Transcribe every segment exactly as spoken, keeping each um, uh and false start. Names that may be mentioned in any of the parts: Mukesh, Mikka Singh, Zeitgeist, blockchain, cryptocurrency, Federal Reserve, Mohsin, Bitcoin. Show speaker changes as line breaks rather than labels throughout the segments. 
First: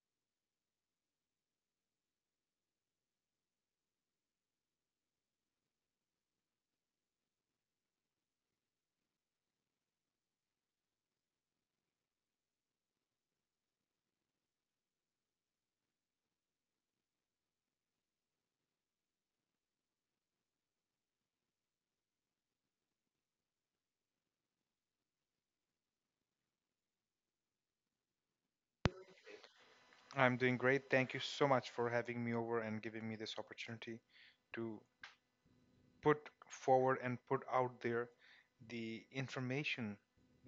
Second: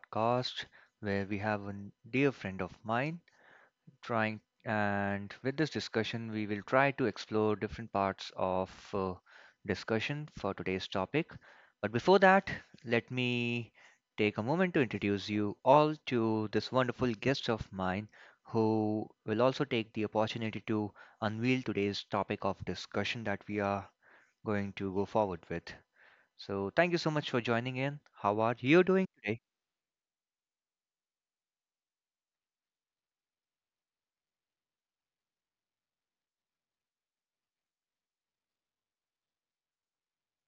podcast where we have a dear friend of mine trying, and with this discussion, we will try to explore different parts of uh, discussion for today's topic. But before that, let me take a moment to introduce you all to this wonderful guest of mine who will also take the opportunity to unveil today's topic of discussion that we are going to go forward with. So thank you so much for joining in. How are you doing today?
I'm doing great. Thank you so much for having me over and giving me this opportunity to put forward and put out there the information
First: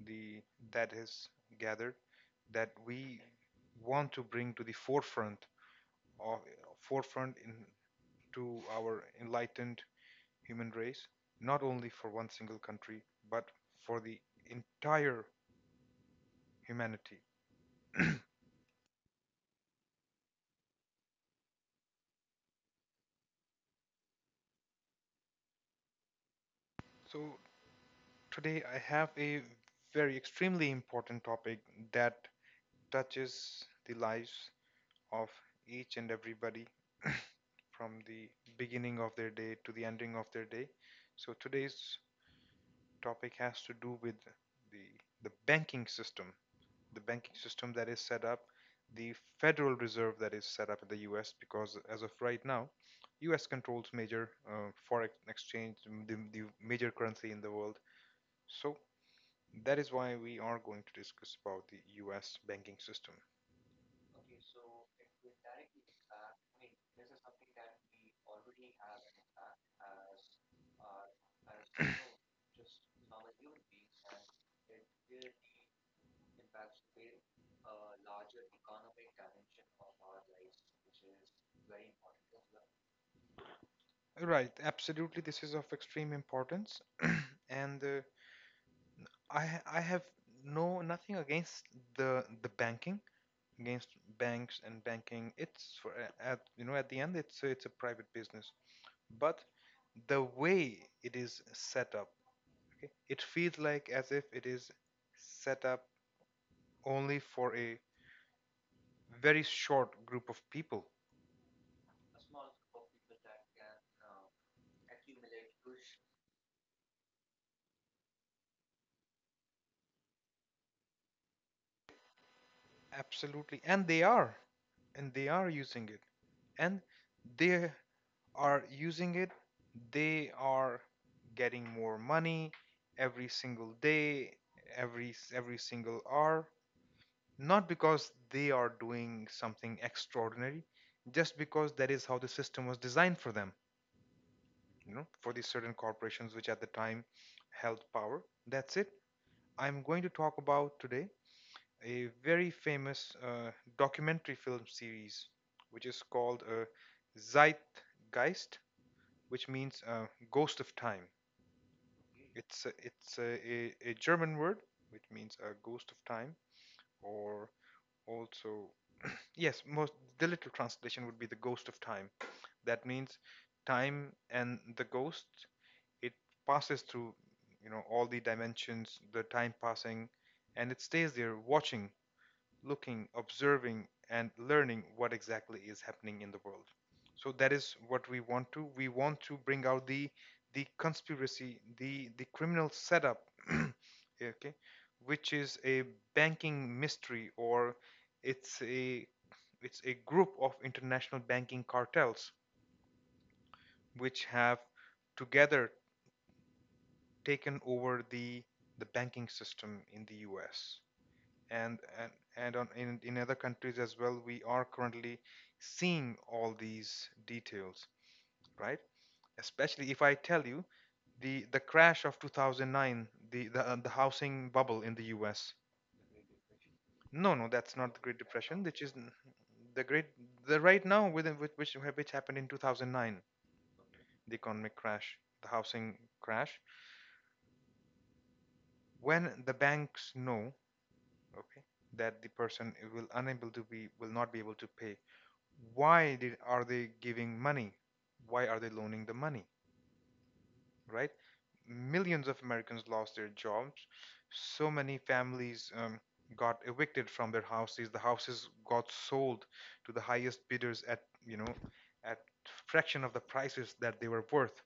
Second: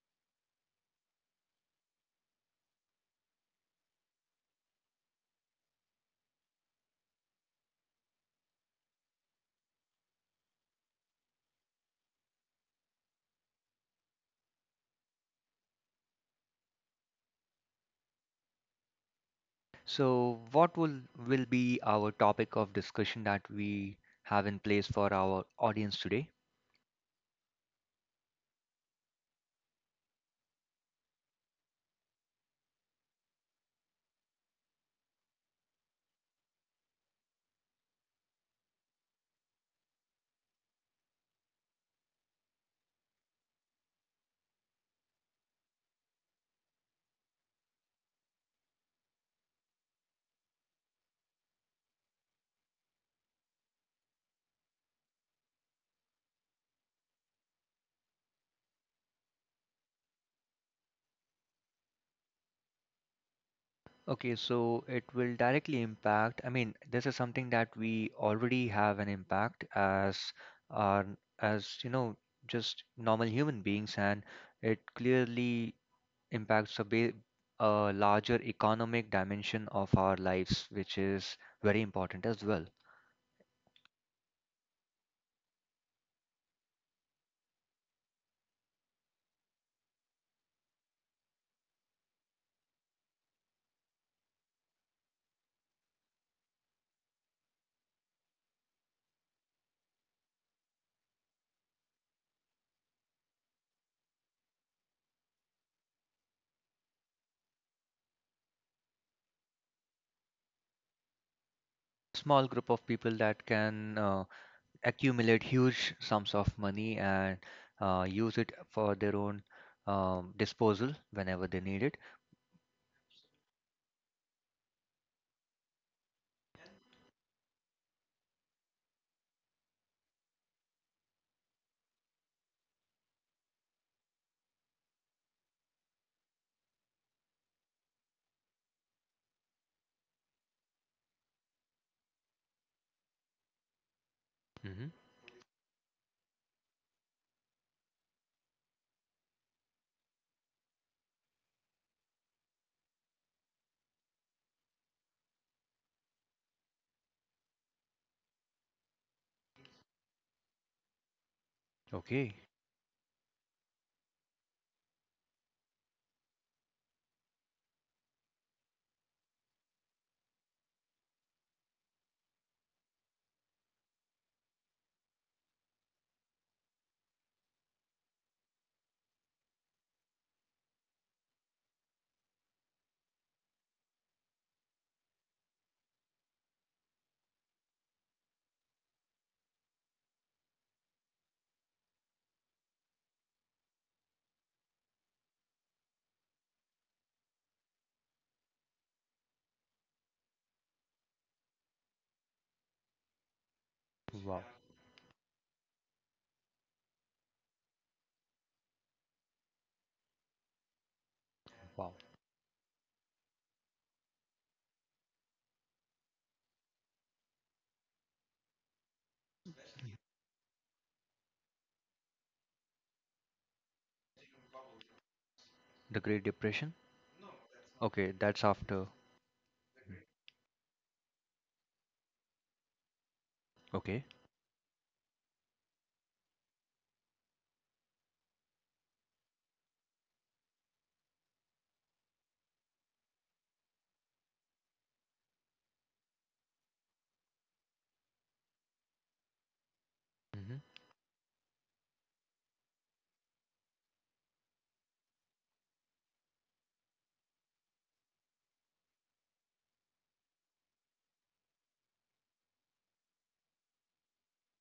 the that is gathered that we want to bring to the forefront of forefront in to our enlightened human race, not only for one single country, but for the entire humanity.
So what will will be our topic of discussion that we have in place for our audience today?
So today I have a very extremely important topic that touches the lives of each and everybody from the beginning of their day to the ending of their day. So today's topic has to do with the the banking system, the banking system that is set up, the Federal Reserve that is set up in the U S. Because as of right now, U S controls major uh, foreign exchange, um, the, the major currency in the world. So that is why we are going to discuss about the U S banking system.
Okay, so it will directly impact. I mean, this is something that we already have an impact as our as you know, just normal human beings, and it clearly impacts a ba a larger economic dimension of our lives, which is very important as well.
Right, absolutely. This is of extreme importance, and uh, I ha- I have no nothing against the the banking against banks and banking. It's for a- at you know at the end it's a, it's a private business, but the way it is set up, okay, it feels like as if it is set up only for a very short group of people.
Small group of people that can uh, accumulate huge sums of money and uh, use it for their own um, disposal whenever they need it.
Absolutely. And they are. And they are using it. And they are using it. They are getting more money every single day, every s- every single hour, not because they are doing something extraordinary, just because that is how the system was designed for them,
Hmm.
you know, for these certain corporations which at the time held power. That's it. I'm going to talk about today a very famous uh, documentary film series, which is called uh, Zeitgeist, which means uh, ghost of time.
Okay.
It's a, it's a, a, a German word which means a ghost of time, or also yes, most the literal translation would be the ghost of time. That means time and the ghost. It passes through you know all the dimensions, the time passing, and it stays there watching looking, observing, and learning what exactly is happening in the world. So that is what we want to. We want to bring out the the conspiracy, the the criminal setup, okay, which is a banking mystery or it's a it's a group of international banking cartels which
Wow.
have together taken over the the banking system in the U S. and
Wow.
and, and on, in, in other countries as well we are currently seeing all these details, right? Especially if I tell you the the crash of two thousand nine, the the, uh, the housing bubble in the US.
The Great Depression.
No, no, that's not the
Okay,
Great
that's
Depression, which
after.
is n- the great the right now, within which which, which happened in two thousand nine,
Okay.
the economic crash, the housing crash. When the banks know, okay, that the person will unable to be will not be able to pay, why did, are they giving money? Why are they loaning the money,
Hmm.
right? Millions of Americans lost their jobs. So many families um, got evicted from their houses. The houses got sold to the highest bidders at, you know, at fraction of the prices that they were worth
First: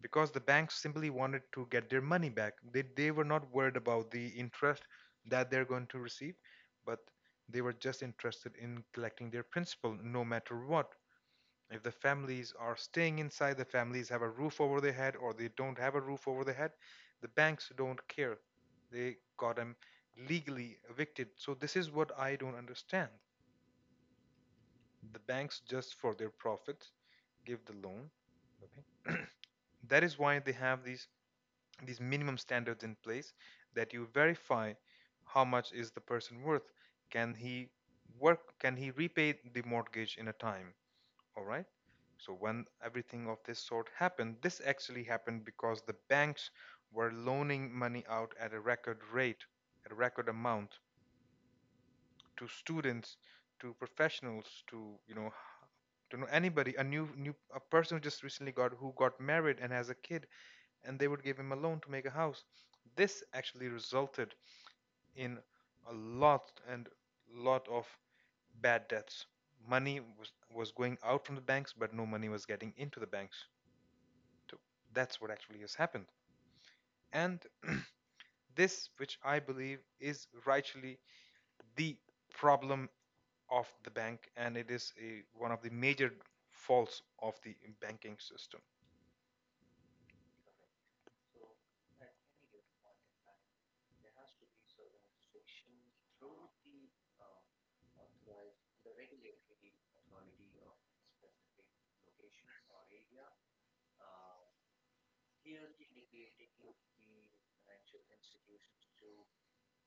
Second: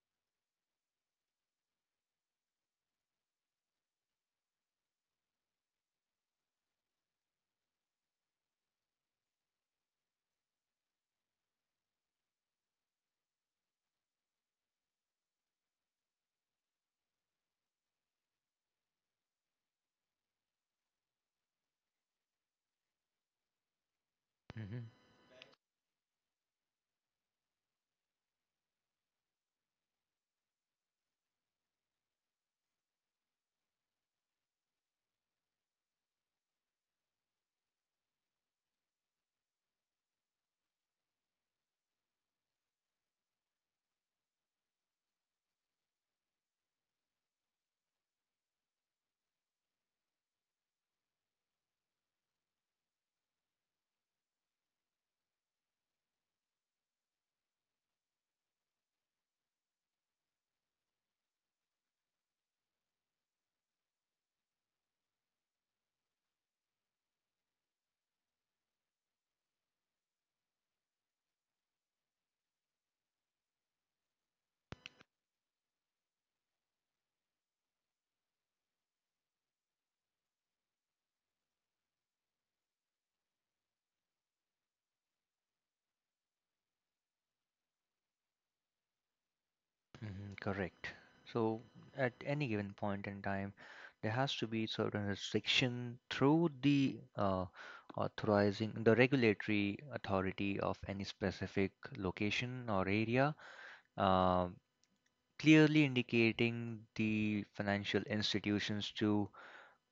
because the banks simply wanted to get their money back. They, they were not worried about the interest that they're going to receive, but they were just interested in collecting their principal no matter what. If the families are staying inside, the families have a roof over their head, or they don't have a roof over their head, the banks don't care. They got them legally evicted. So, this is what I don't understand.
Hmm.
The banks, just for their profits, give the loan. Okay. That is why they have these, these minimum standards in place that you verify how much is the person worth. Can he work? Can he repay the mortgage in a time? All right, so when everything of this sort happened, this actually happened because the banks were loaning money out at a record rate, at a record amount, to students, to professionals, to you know, to know anybody, a new new a person who just recently got who got married and has a kid, and they would give him a loan to make a house. This actually resulted in a lot and lot of bad debts. Money was, was going out from the banks, but no money was getting into the banks. So that's what actually has happened. And this, which I believe is rightly the problem of the bank, and it is a, one of the major faults of the banking system.
Hmm. Correct. So at any given point in time, there has to be certain restriction through the uh, authorizing the regulatory authority of any specific location or area, um, clearly indicating the financial institutions to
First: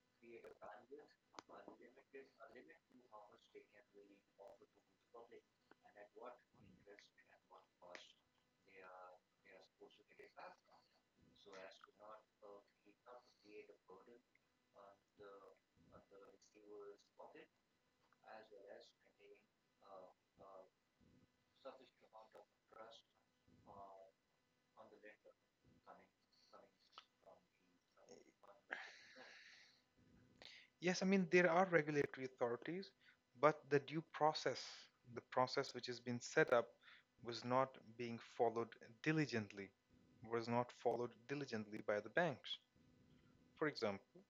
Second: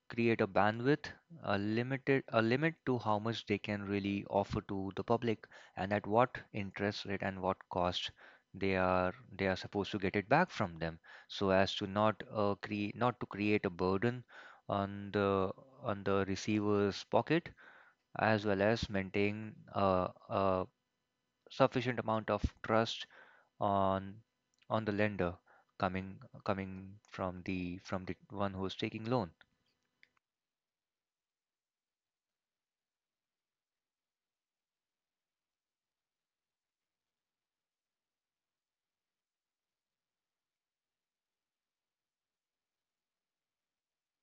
create a bandwidth, a limited a limit to how much they can really offer to the public and at what interest rate and what cost they are they are supposed to get it back from them, so as to not uh, create not to create a burden on the on the receiver's pocket, as well as maintain uh, a sufficient amount of trust on on the lender coming coming from the from the one who's taking loan.
Yes, I mean, there are regulatory authorities, but the due process, the process which has been set up, was not being followed diligently, was not followed diligently by the banks. For example,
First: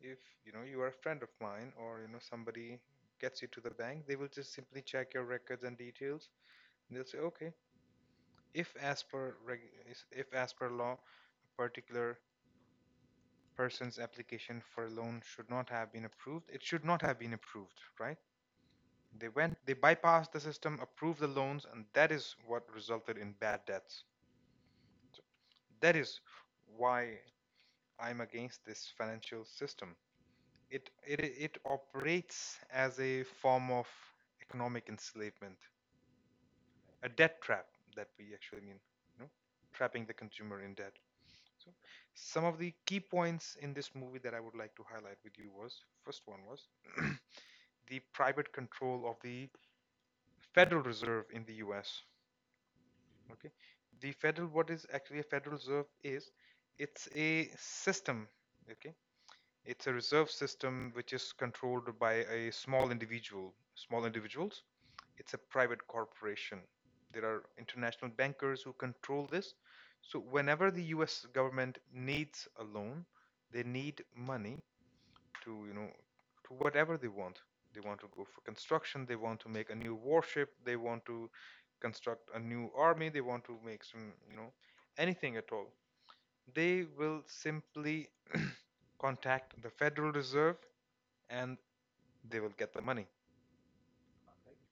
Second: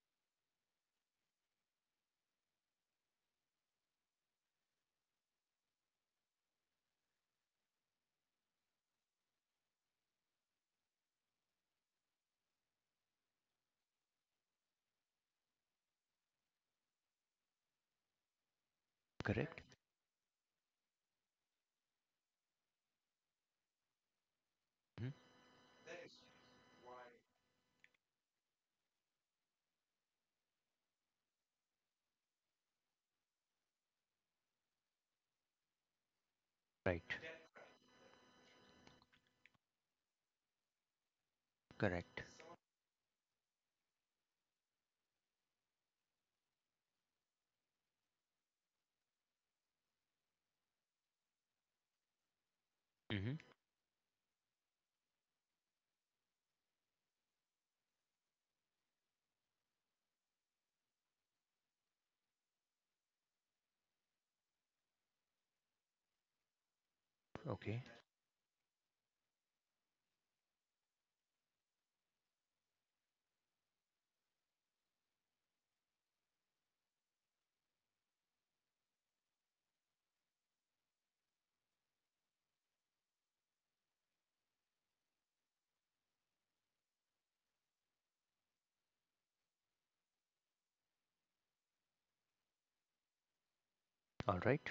if you know you are a friend of mine or you know somebody gets you to the bank, they will just simply check your records and details. And they'll say, okay, if as per reg- is- if as per law, a particular person's application for a loan should not have been approved, it should not have been approved, right? They
Correct.
went, they bypassed the system, approved the loans, and that is what resulted in bad debts.
Hmm.
So that is why I'm against this financial system. It it it operates as a form of economic enslavement,
Right.
a debt trap that we actually mean, you know, trapping the consumer in debt. So
Correct.
some of the key points in this movie that I would like to highlight with you was first one was the private control of the Federal Reserve in the U S.
Hmm.
Okay, the federal what is actually a federal reserve is it's a system, okay, it's a reserve system which is controlled by a small individual small individuals. It's a private corporation. There are
Okay.
international bankers who control this. So whenever the US government needs a loan, they need money to you know, to whatever they want. They want to go for construction, they want to make a new warship, they want to construct a new army, they want to make some you know, anything at all, they will simply contact the Federal Reserve and they will get the money.
All right.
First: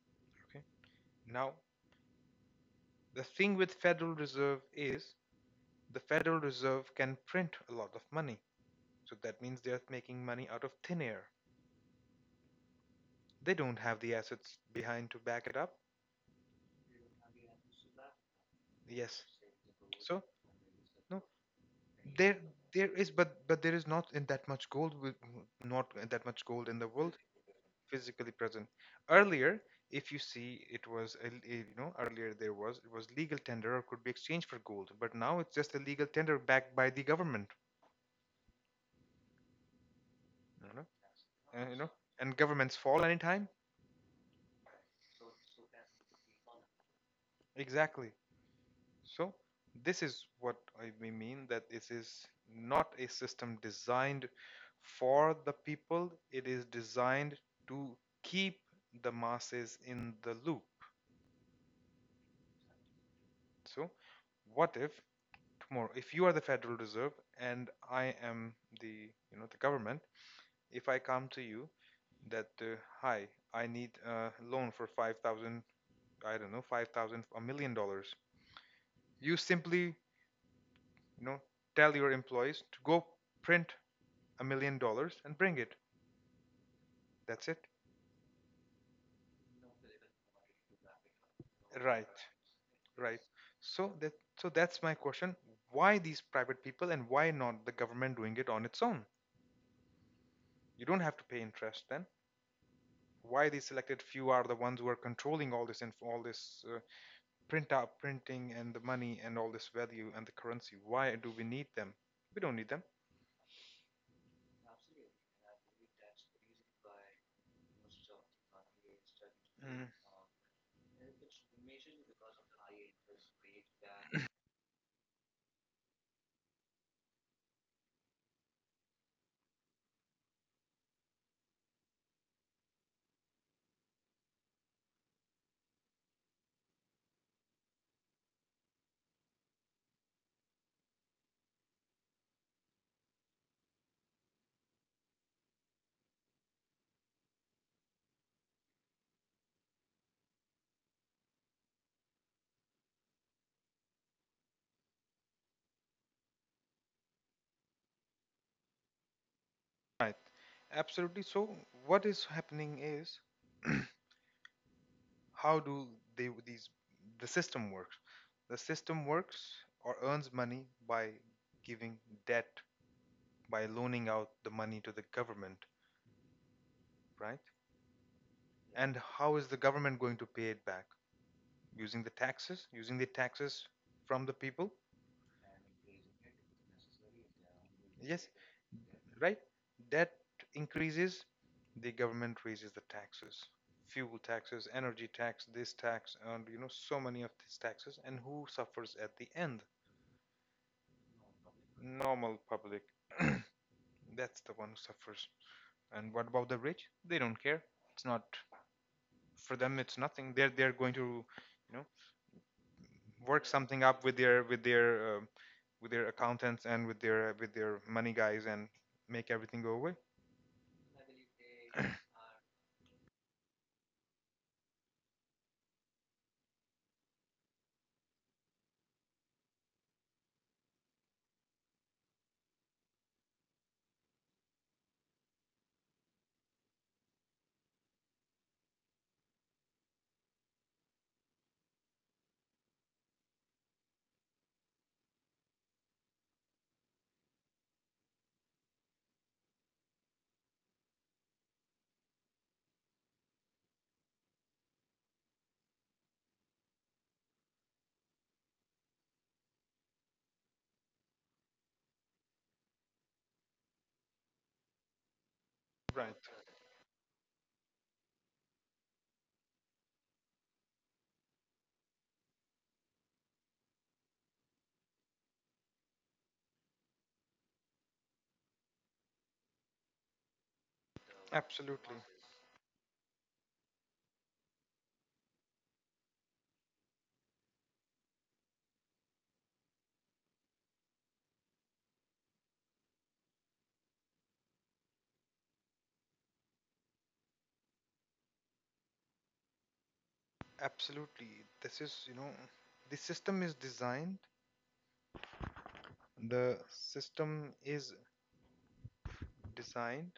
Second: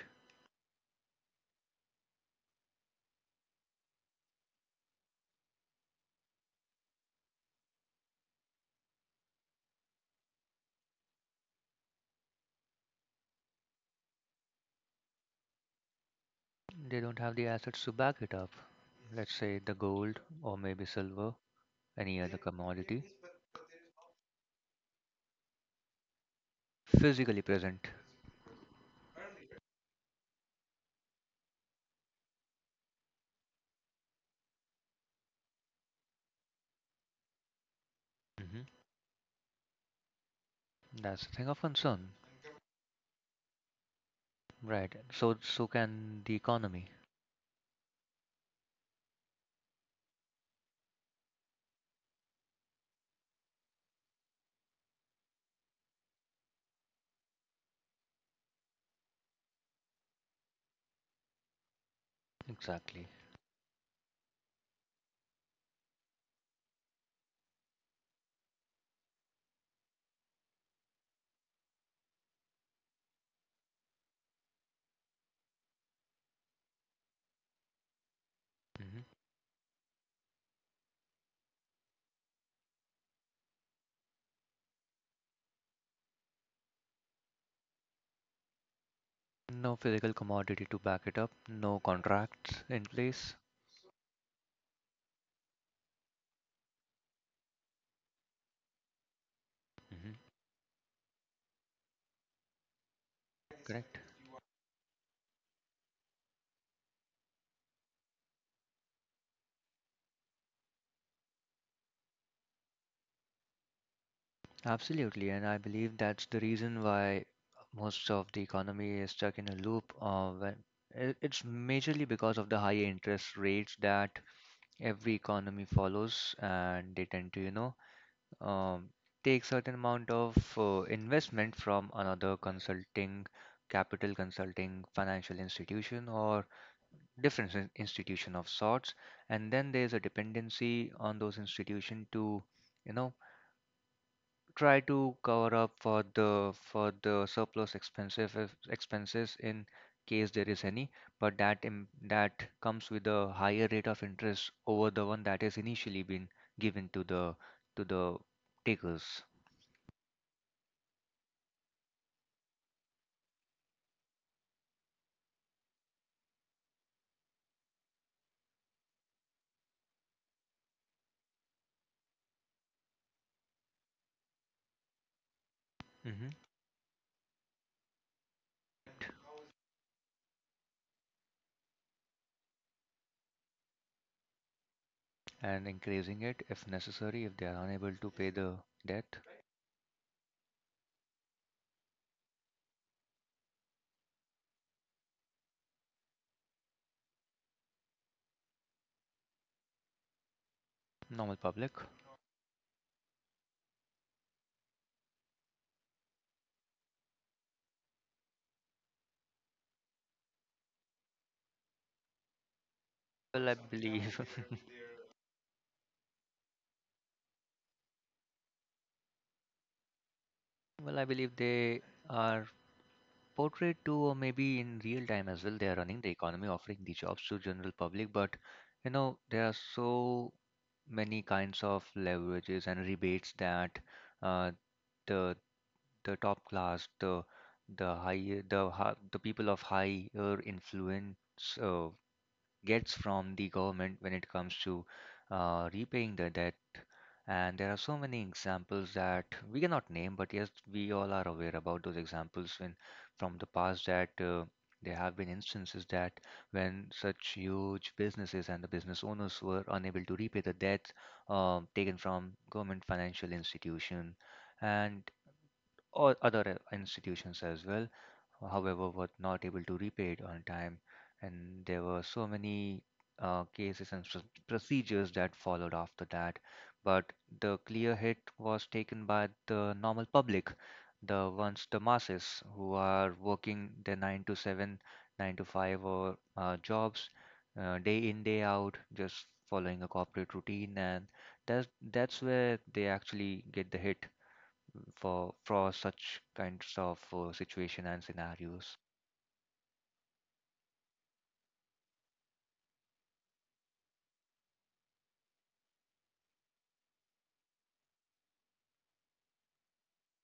Okay, now the thing with Federal Reserve is the Federal Reserve can print a lot of money, so that means they're making money out of thin air. They don't have the assets behind to back it up.
They don't have the assets to back it up.
Yes.
Let's say the gold
So
or maybe
No,
silver. Any other
there there
commodity.
is, but but there is not in that much gold, wi- not that much gold in the world
Physically present.
physically present. Earlier, if you see, it was a- a- you know earlier there was it was legal tender or could be exchanged for gold, but now it's just a legal tender backed by the government.
Hmm.
You know,
That's a thing of
and, you know,
concern.
and governments fall anytime.
Right. So so can the economy.
Exactly. So this is what I we mean, that this is not a system designed for the people. It is designed to keep the masses in the loop.
Exactly.
So what if tomorrow, if you are the Federal Reserve and I am the, you know, the government, if I come to you that uh, hi, I need a loan for five thousand, I don't know, five thousand, a million dollars.
Hmm.
You simply, you know, tell your employees to go print a million dollars and bring it. That's it.
No physical commodity to back it up, no
Right.
contracts in
Right.
place.
So that, so that's my question. Why these private people and why not the government doing it on its own?
Hmm.
You don't have to pay interest then. Why these
Correct.
selected few are the ones who are controlling all this info, all this uh, print out printing and the money and all this value and the currency? Why do we need them? We don't need them.
Absolutely, and I believe that's the reason why most of the economy is stuck in a
Mm.
loop of. Uh, when it- it's majorly because of the high interest rates that every economy follows, and they tend to, you know, um, take certain amount of uh, investment from another consulting, capital consulting, financial institution, or different in- institution of sorts, and then there's a dependency on those institution to, you know, try to cover up for the for the surplus expenses if- expenses in case there is any, but that im- that comes with a higher rate of interest over the one that has initially been given to the to the takers.
Right. Absolutely. So what is happening is how do they these the system works? The system works or earns money by giving debt, by loaning out the money to the government,
Hmm.
right? And how is the government going to pay it back? Using the taxes, using the taxes from the people?
And increasing it if necessary if they are unable to pay
Yes,
the debt.
right? Debt increases, the government raises the taxes. Fuel taxes, energy tax, this tax, and you know, so many of these taxes. And who suffers at the end?
Normal public.
Normal public. That's the one who suffers. And what about the rich? They don't care. It's not for them. It's nothing. They're they're going to, you know,
Well,
work
I
something up
believe.
with their with their um, with their accountants and with their with their money guys and make everything go away.
Well, I believe they are Portrait too, or maybe in real time as well they are running the economy offering the jobs to general public, but you know there are so many kinds of leverages and rebates that uh, the the top class the the high the ha- the people of higher influence uh, gets from the government when it comes to uh, repaying the debt. And there are so many examples that we cannot name, but yes, we all are aware about those examples when from the past that uh, there have been instances that when such huge businesses and the business owners were unable to repay the debts um, taken from government financial institution, and or
Right.
other uh, institutions as well, however, were not able to repay it on time. And there were so many uh, cases and s- procedures that followed after that. But the clear hit was taken by the normal public, the ones, the
Absolutely.
masses, who are working their nine to seven, nine to five, or uh, jobs, uh, day in, day out, just following a corporate routine. And that's, that's where they actually get the hit for for such kinds of uh, situation and scenarios.
Absolutely. This is you know, the system is designed. The system is designed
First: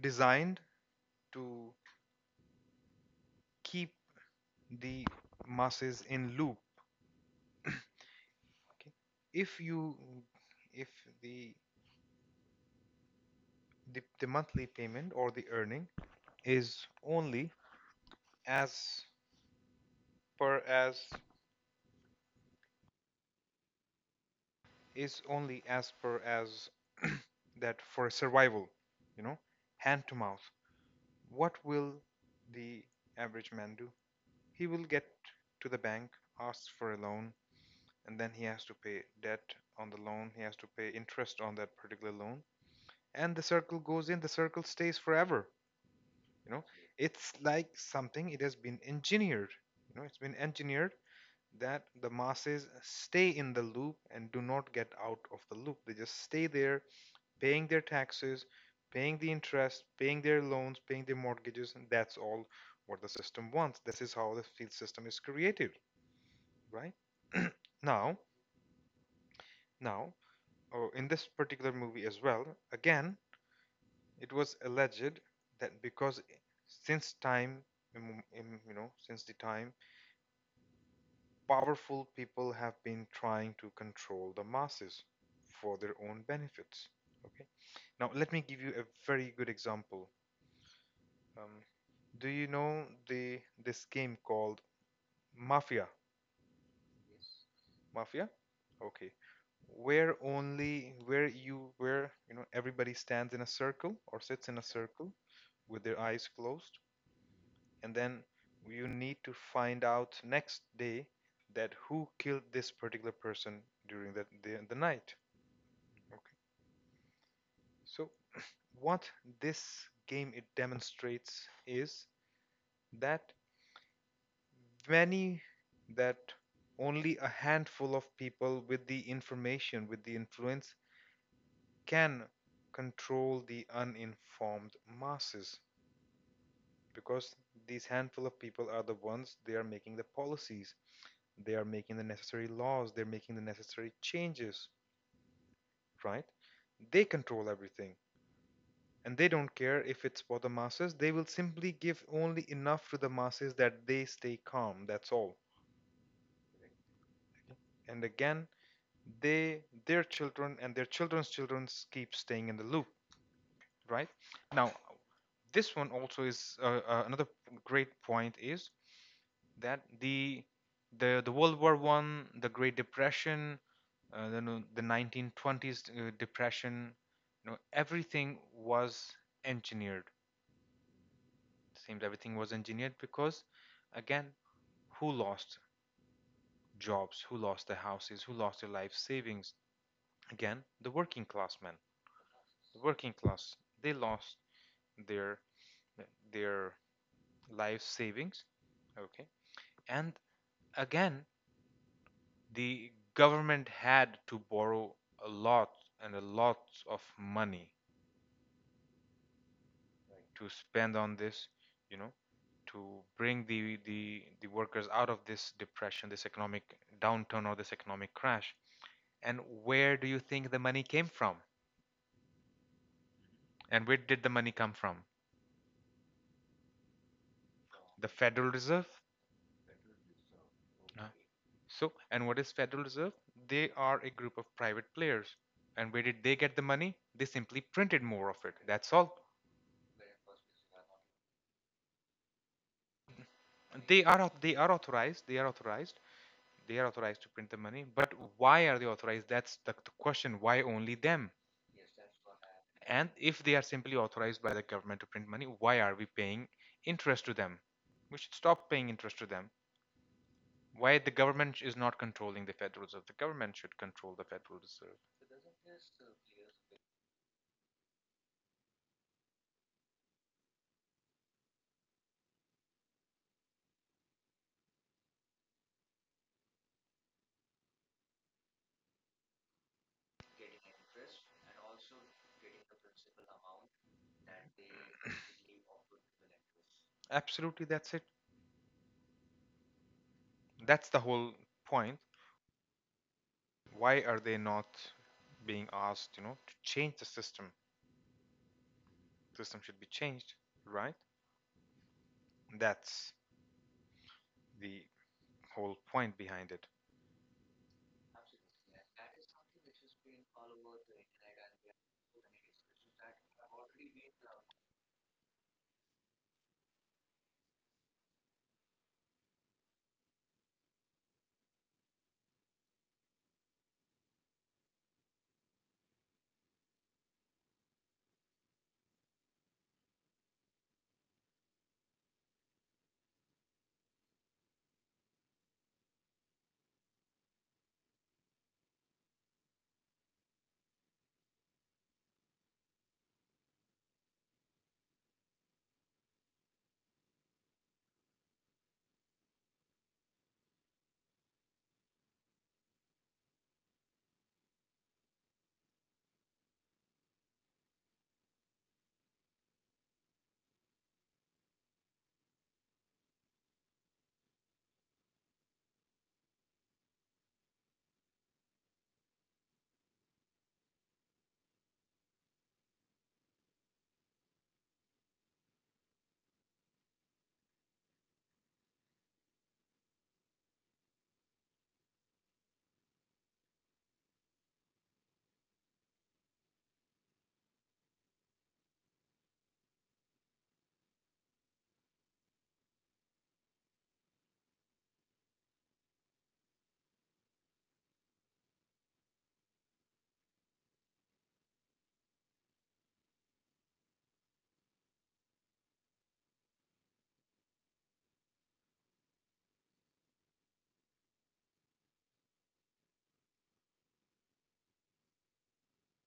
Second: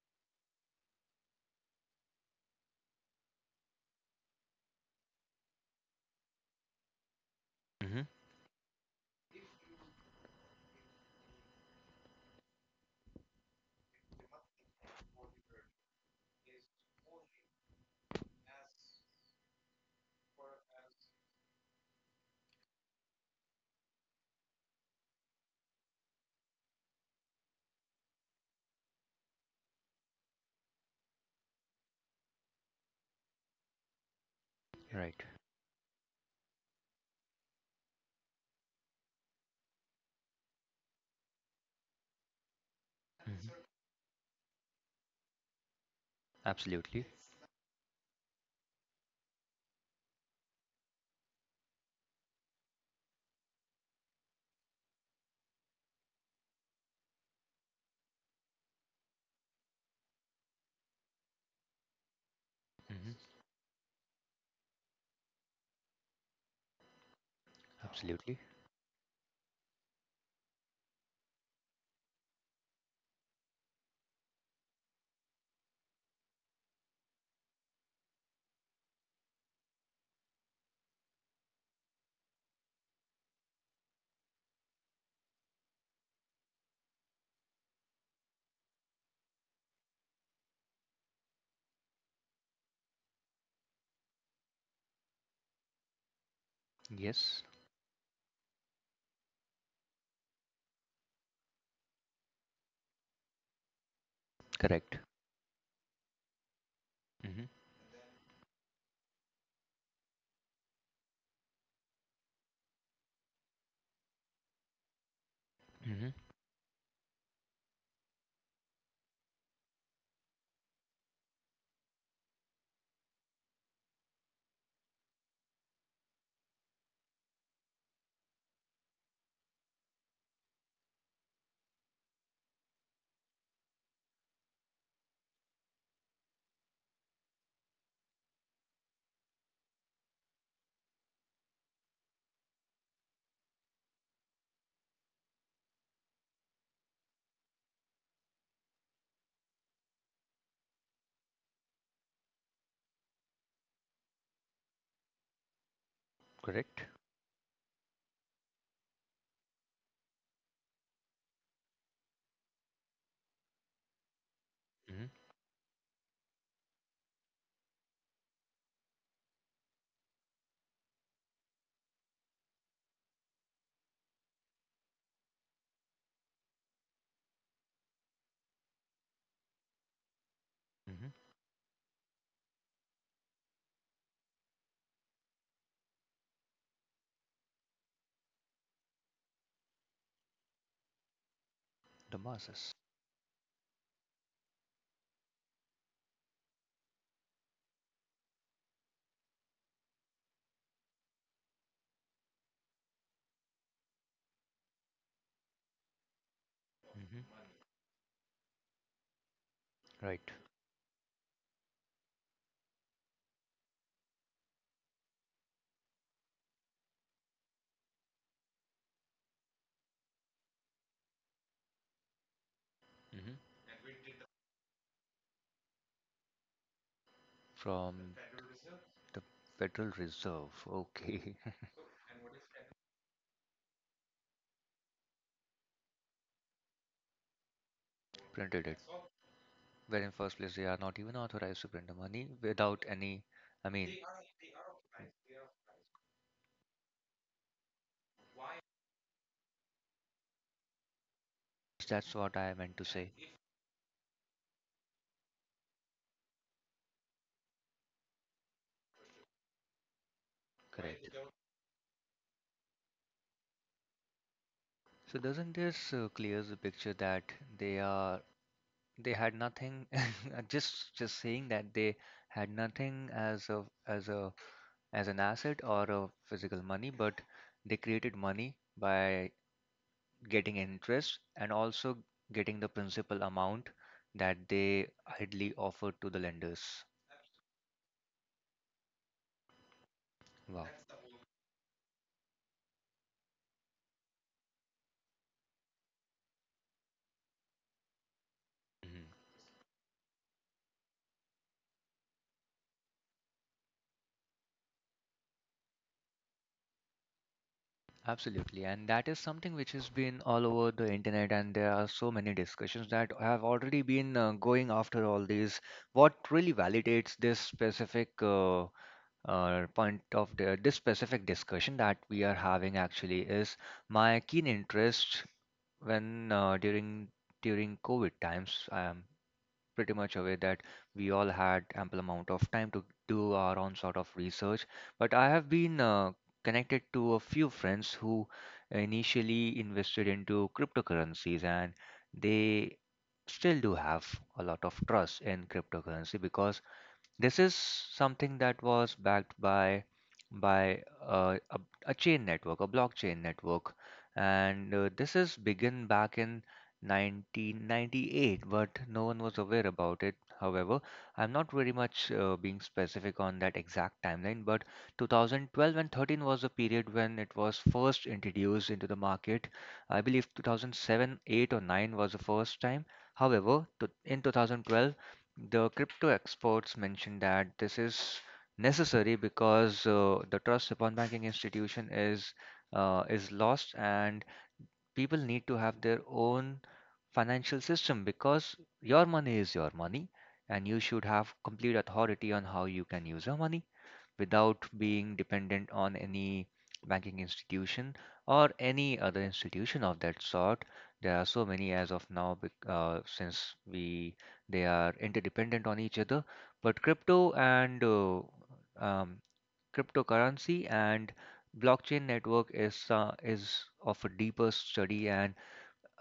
designed to keep the masses in loop.
Mm-hmm.
Okay. If you if the, the the monthly payment or the earning is only as per as is only as per as that for survival, you know, hand to mouth, what will the average man do? He will get
Right.
to the bank, asks for a loan, and then he has to pay debt on the loan. He has to pay interest on that particular loan, and the
Mm-hmm.
circle goes in. The circle stays forever. you know
Absolutely.
it's like something, it has been engineered. You know it's been engineered that the masses stay in the loop and do not get out of the loop. They just stay there paying their taxes, paying the interest, paying their loans, paying their mortgages, and that's all what the
Mm-hmm.
system wants. This is how the field system is created. Right now.
Absolutely.
Now, oh, in this particular movie as well, again, it was alleged that because since time immem- im- you know since the time powerful people have been trying to control the masses for their own benefits. Okay. Now let me give you a very good example. Um, do you know the this game called Mafia?
Yes.
Mafia? Okay. Where only where you where you know everybody stands in a circle or sits in a
Correct.
circle with their eyes closed,
Mm-hmm.
and then you need to find out next day that who killed this particular person during the the, the night.
Hmm.
Okay. So what this game it demonstrates is that many that only a handful of people with the information, with the influence, can control the uninformed masses, because these handful of people are the ones. They are making the policies, they are making the necessary laws, they're making the necessary changes, right? They control everything, and they don't care if it's for the masses. They will simply give only enough to the masses that they stay calm. That's all.
Correct.
And again, they, their children, and their children's children keep staying in the loop, right? Now,
Mm-hmm.
this one also is uh, uh, another great point is that the the the World War One, the Great Depression, uh, the no- the nineteen twenties uh, depression, you know, everything was engineered.
Mm-hmm.
Seems everything was engineered, because again, who lost jobs, who lost their houses, who lost their life savings? Again, the working class men,
The
the
masses.
working class, they lost their their life savings. Okay. And again, the government had to borrow a lot and a lot of
Mm-hmm.
money
Right.
to spend on this, you know, to bring the the the workers out of this depression, this economic downturn, or this economic crash. And where do you think the money came from?
Mm-hmm.
And where did the money come from? The
From
Federal Reserve?
the Federal Reserve.
Uh,
Okay.
So, and what is Federal Reserve? They are a group of private players. And where did they get the money? They simply printed more of it.
Printed it.
That's all.
Where in first place they are not even authorized to print the money without any. I mean,
They are au- they are authorized. They are authorized. They are authorized to print the money. But why are they authorized? That's the, the question. Why only them?
that's what I meant to
And
say.
if they are simply authorized by the government to print money, why are we paying interest to them? We should stop paying interest to them. Why the
Correct.
government is not controlling the Federal Reserve? The government should control the Federal Reserve.
So doesn't this uh, clears the picture that they are they had nothing, just just saying that they had nothing as a as a as an asset or a physical money, but they created money by getting interest and also getting the principal amount that they idly offered to the lenders.
Absolutely, that's it.
Wow.
That's the whole point. Why are they not being asked, you know, to change the system?
Mhm.
System should be changed, right? That's the whole point behind it.
Absolutely, and that is something which has been all over the internet, and there are so many discussions that have already been uh, going after all these. What really validates this specific uh, uh, point of the, this specific discussion that we are having actually is my keen interest when uh, during during COVID times. Um, pretty much aware that we all had ample amount of time to do our own sort of research. But I have been uh, connected to a few friends who initially invested into cryptocurrencies, and they still do have a lot of trust in cryptocurrency because this is something that was backed by by uh, a, a chain network, a blockchain network, and uh, this is begun back in nineteen ninety-eight, but no one was aware about it. However, I'm not very much uh, being specific on that exact timeline, but two thousand twelve and thirteen was the period when it was first introduced into the market. I believe two thousand seven, eight, or nine was the first time. However, to, in two thousand twelve, the crypto experts mentioned that this is necessary because uh, the trust upon banking institution is uh, is lost, and people need to have their own financial system because your money is your money, and you should have complete authority on how you can use your money without being dependent on any banking institution or any other institution of that sort. There are so many as of now bec- uh, since we they are interdependent on each other. But crypto and uh, um, cryptocurrency and blockchain network is uh, is of a deeper study, and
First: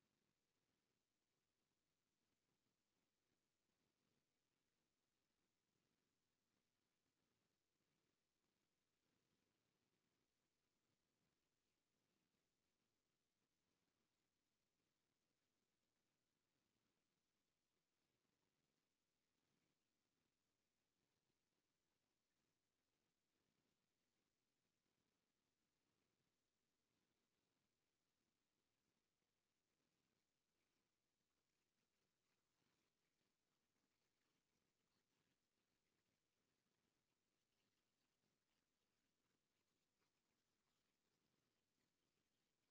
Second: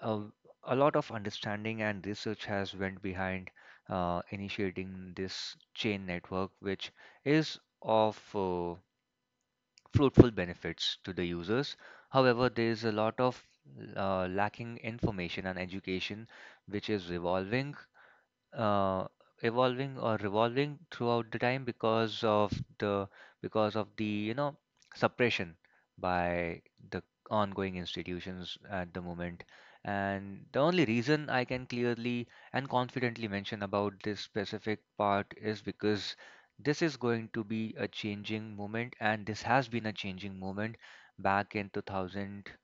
uh, a lot of understanding and research has went behind uh, initiating this chain network, which is of uh, fruitful benefits to the users. However, there is a lot of uh, lacking information and education which is revolving uh, evolving or revolving throughout the time because of the because of the you know suppression by the ongoing institutions at the moment. And the only reason I can clearly and confidently mention about this specific part is because this is going to be a changing moment, and this has been a changing moment back in 2019,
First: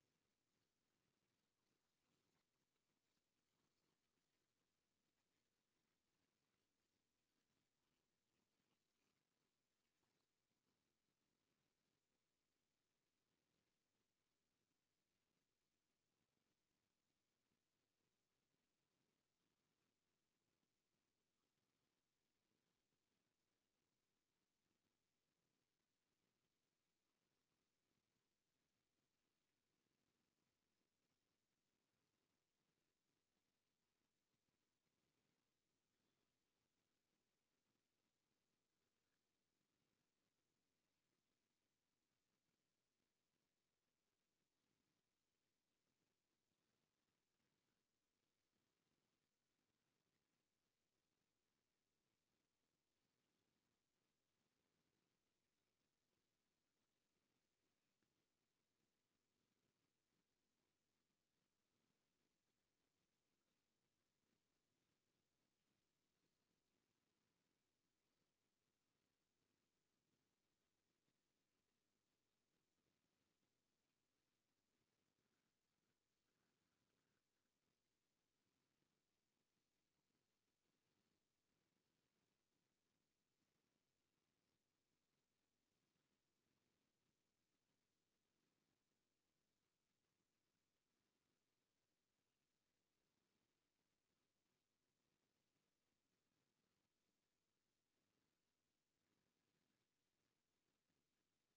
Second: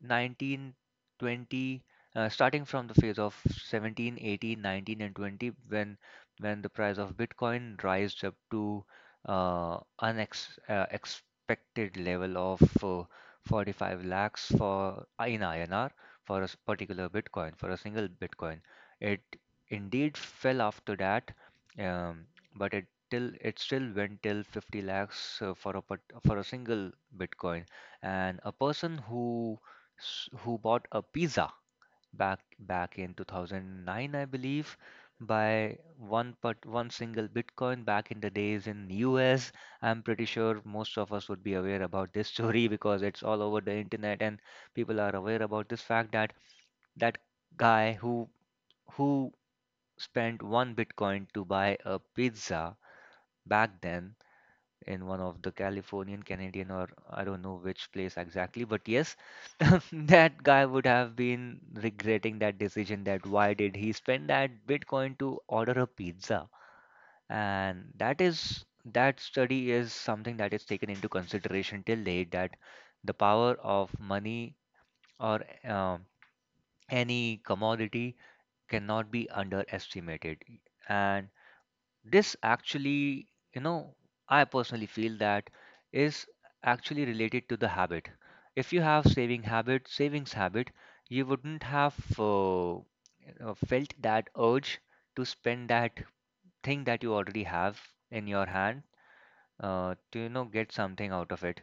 Nineteen twenty, uh, starting from the phase of seventeen, eighteen, nineteen, and twenty, when when the price of bitcoin rised up to uh, unex uh, expected level of uh, forty-five lakhs for uh, in I N R, for a s- particular bitcoin, for a single bitcoin. It indeed fell after that, um, but it till it still went till fifty lakhs, uh, for a part- for a single bitcoin. And a person who s- who bought a pizza back back in two thousand nine, I believe, by one but one single Bitcoin back in the days in U S. I'm pretty sure most of us would be aware about this story, because it's all over the internet, and people are aware about this fact that that guy who who spent one Bitcoin to buy a pizza back then in one of the Californian, Canadian, or I don't know which place exactly, but yes, that guy would have been regretting that decision, that why did he spend that Bitcoin to order a pizza? And that is that study is something that is taken into consideration till date, that the power of money or um any commodity cannot be underestimated. And this actually, you know I personally feel, that is actually related to the habit. If you have saving habit savings habit, you wouldn't have uh, uh, felt that urge to spend that thing that you already have in your hand, uh, to you know get something out of it.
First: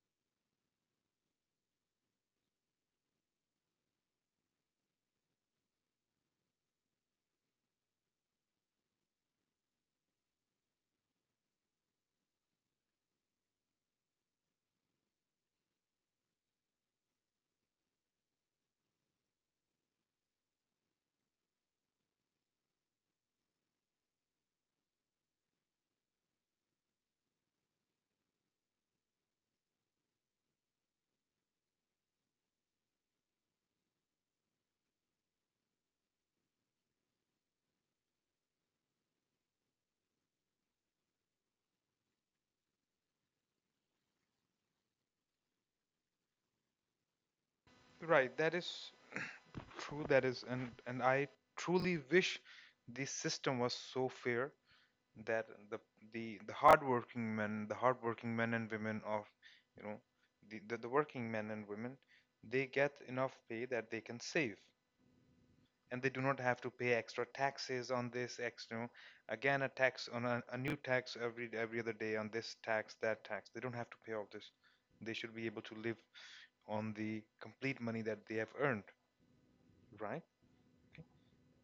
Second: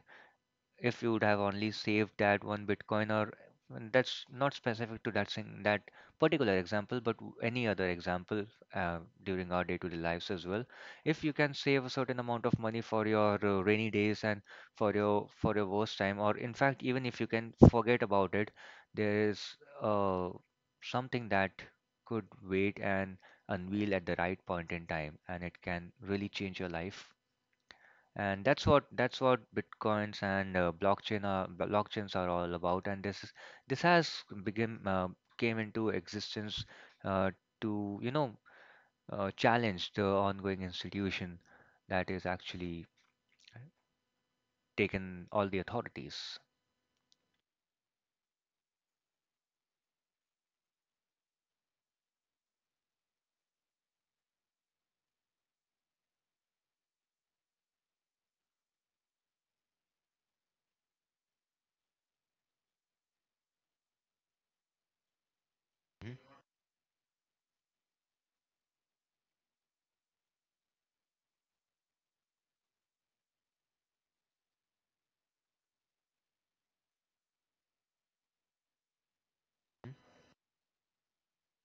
If you would have only saved that one Bitcoin, or, and that's not specific to that sing that particular example, but w- any other example, uh, during our day-to-day lives as well. If you can save a certain amount of money for your uh, rainy days and for your for your worst time, or in fact, even if you can forget about it, there is uh, something that could wait and unveil at the right point in time, and it can really change your life. And that's what that's what bitcoins and uh, blockchain are b- blockchains are all about. And this is this has begin uh, came into existence, uh, to you know uh, challenge the ongoing institution that is actually taken all the authorities.
Right, that is true. That is, and and I truly wish the system was so fair that the the the hardworking men, the hardworking men and women of, you know, the, the the working men and women, they get enough pay that they can save, and they
Mhm.
do not have to pay extra taxes on this extra, you know, again a tax on a, a new tax every every other day on this tax, that tax. They don't have to pay all this. They should be able to live on the complete money that they have earned, right?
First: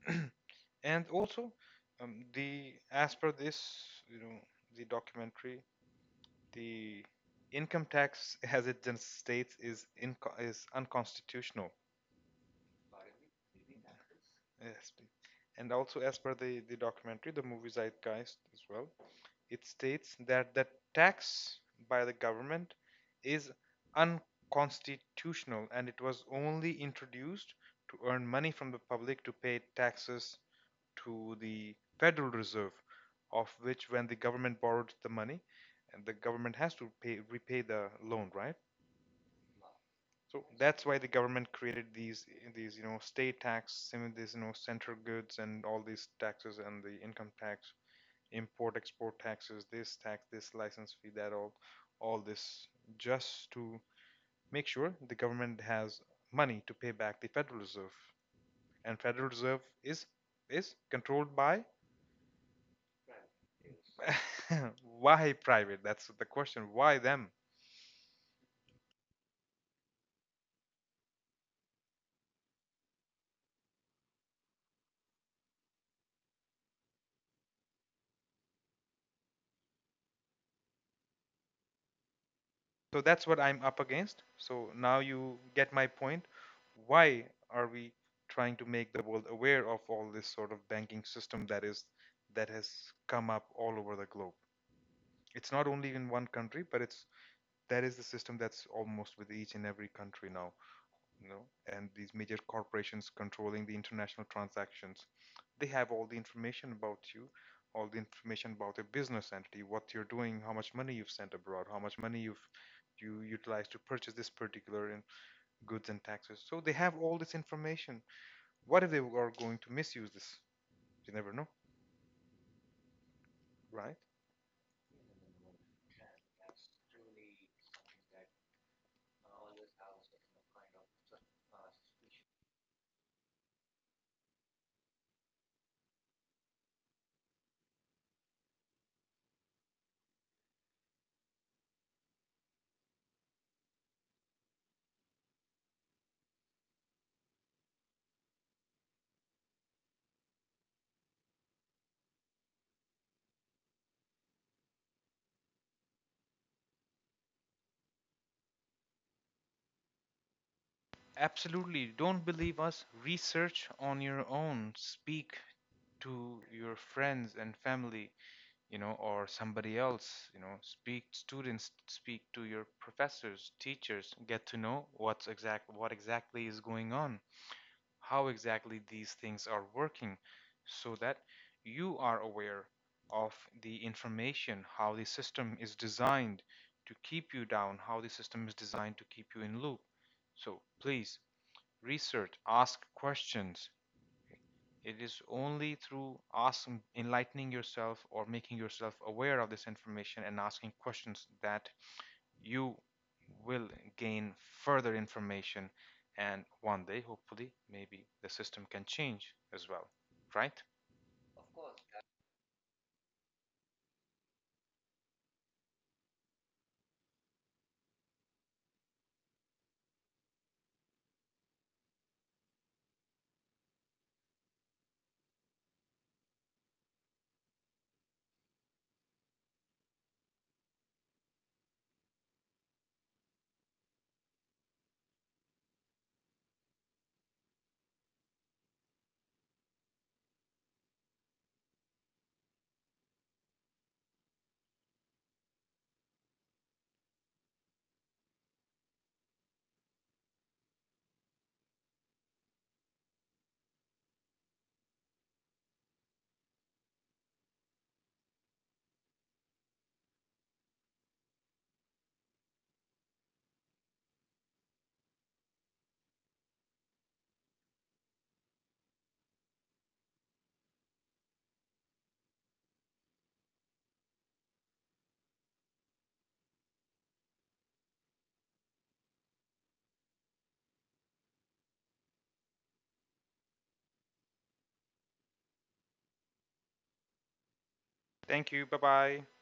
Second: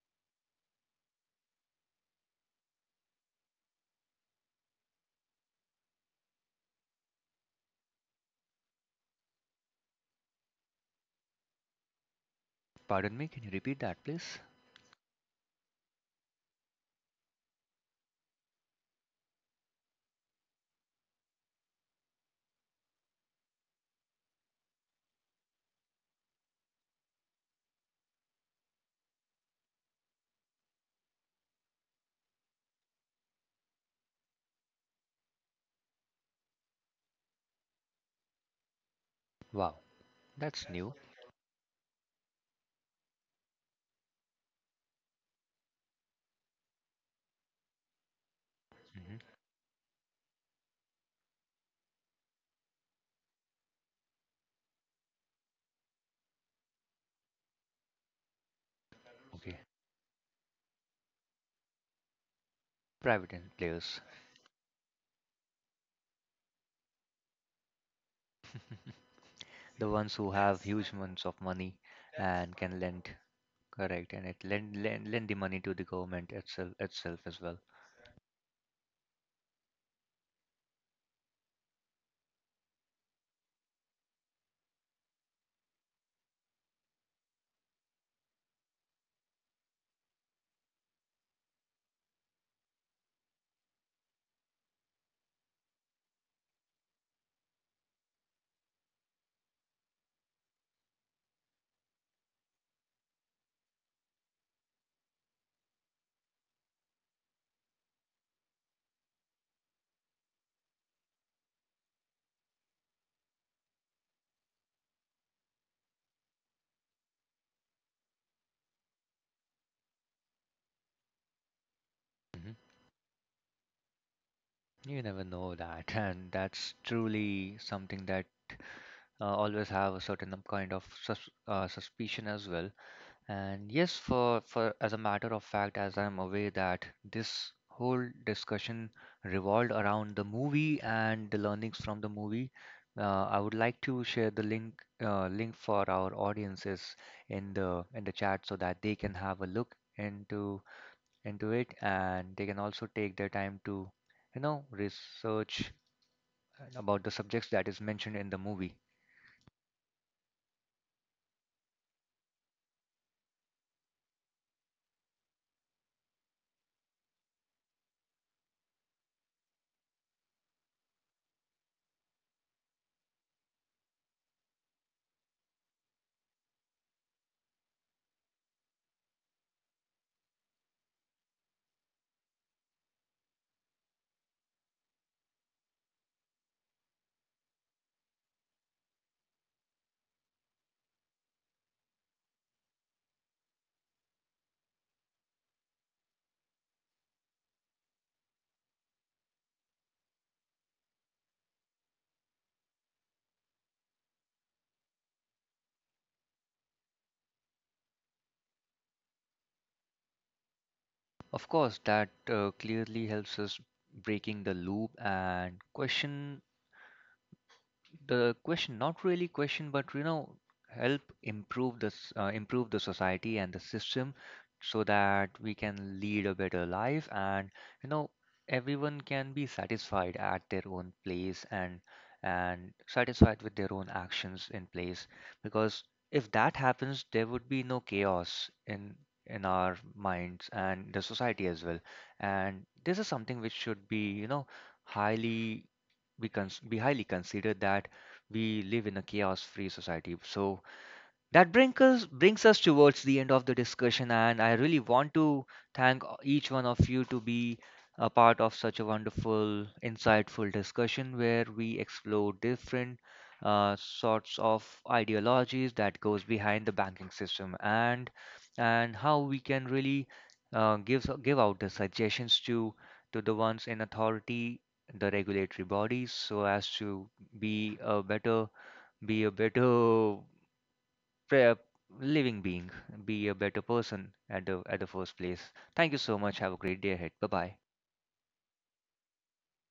and also, um, the as per this, you know, the documentary, the income tax, as it then states, is inco- is unconstitutional.
Pardon me, can you repeat that, please?
As, and also, as per the, the documentary, the movie Zeitgeist as well, it states that the tax by the government is unconstitutional, and it was only introduced to earn money from the public to pay taxes to the Federal Reserve, of which, when the government borrowed the money, and the government has to pay repay the loan, right?
Wow.
So
That's
that's
new.
why the government created these these you know, state tax, some of these, you know, central goods and all these taxes and the income tax, import
Hmm.
export taxes, this tax, this license fee, that all, all this just to make sure the government has money to pay back the Federal Reserve, and Federal
Okay.
Reserve is is controlled by.
Private en- players.
why private? That's the question. Why them?
The ones who have huge amounts of money and can lend. Correct, and it lend, lend lend the money to the government itself itself as well.
So that's what I'm up against. So now you get my point. Why are we trying to make the world aware of all this sort of banking system that is, that has come up all over the globe? It's not only in one country, but it's that is the system that's almost with each and every country now, you know, and these major corporations controlling the international transactions. They have all the information about you, all the information about your business entity, what you're doing, how much money you've sent abroad, how much money you've you utilized to purchase this particular in goods and taxes. So they have all this information. What if they are going to misuse this? You never know,
Hmm.
right?
You never know that, and that's truly something that uh, always have a certain um, kind of sus uh, suspicion as well. And yes, for for as a matter of fact, as I'm aware that this whole discussion revolved around the movie and the learnings from the movie. Uh, I would like to share the link uh, link for our audiences in the in the chat so that they can have a look into into it, and they can also take their time to you know research uh, about the subjects that is mentioned in the movie.
Absolutely. Don't believe us. Research on your own. Speak to your friends and family, you know, or somebody else, you know, speak students, speak to your professors, teachers, get to know what's exact what exactly is going on, how exactly these things are working, so that you are aware of the information, how the system is designed to keep you down, how the system is designed to keep you in loop. So please research, ask questions. It is only through asking, enlightening yourself or making yourself aware of this information and asking questions that you will gain further information. And one day, hopefully, maybe the system can change as well, right?
Of course that uh, clearly helps us breaking the loop and question the question not really question but you know help improve this uh, improve the society and the system, so that we can lead a better life, and you know everyone can be satisfied at their own place, and and satisfied with their own actions in place. Because if that happens there would be no chaos in in our minds and the society as well. And this is something which should be you know highly be, cons- be highly considered, that we live in a chaos free society. So that brings us, brings us towards the end of the discussion, and I really want to thank each one of you to be a part of such a wonderful, insightful discussion where we explore different uh, sorts of ideologies that goes behind the banking system, and and how we can really uh, give give out the suggestions to to the ones in authority, the regulatory bodies, so as to be a better, be a better pre- living being, be a better person at the at the first place. Thank you so much. Have a great day ahead. Bye bye.
Thank you. Bye bye.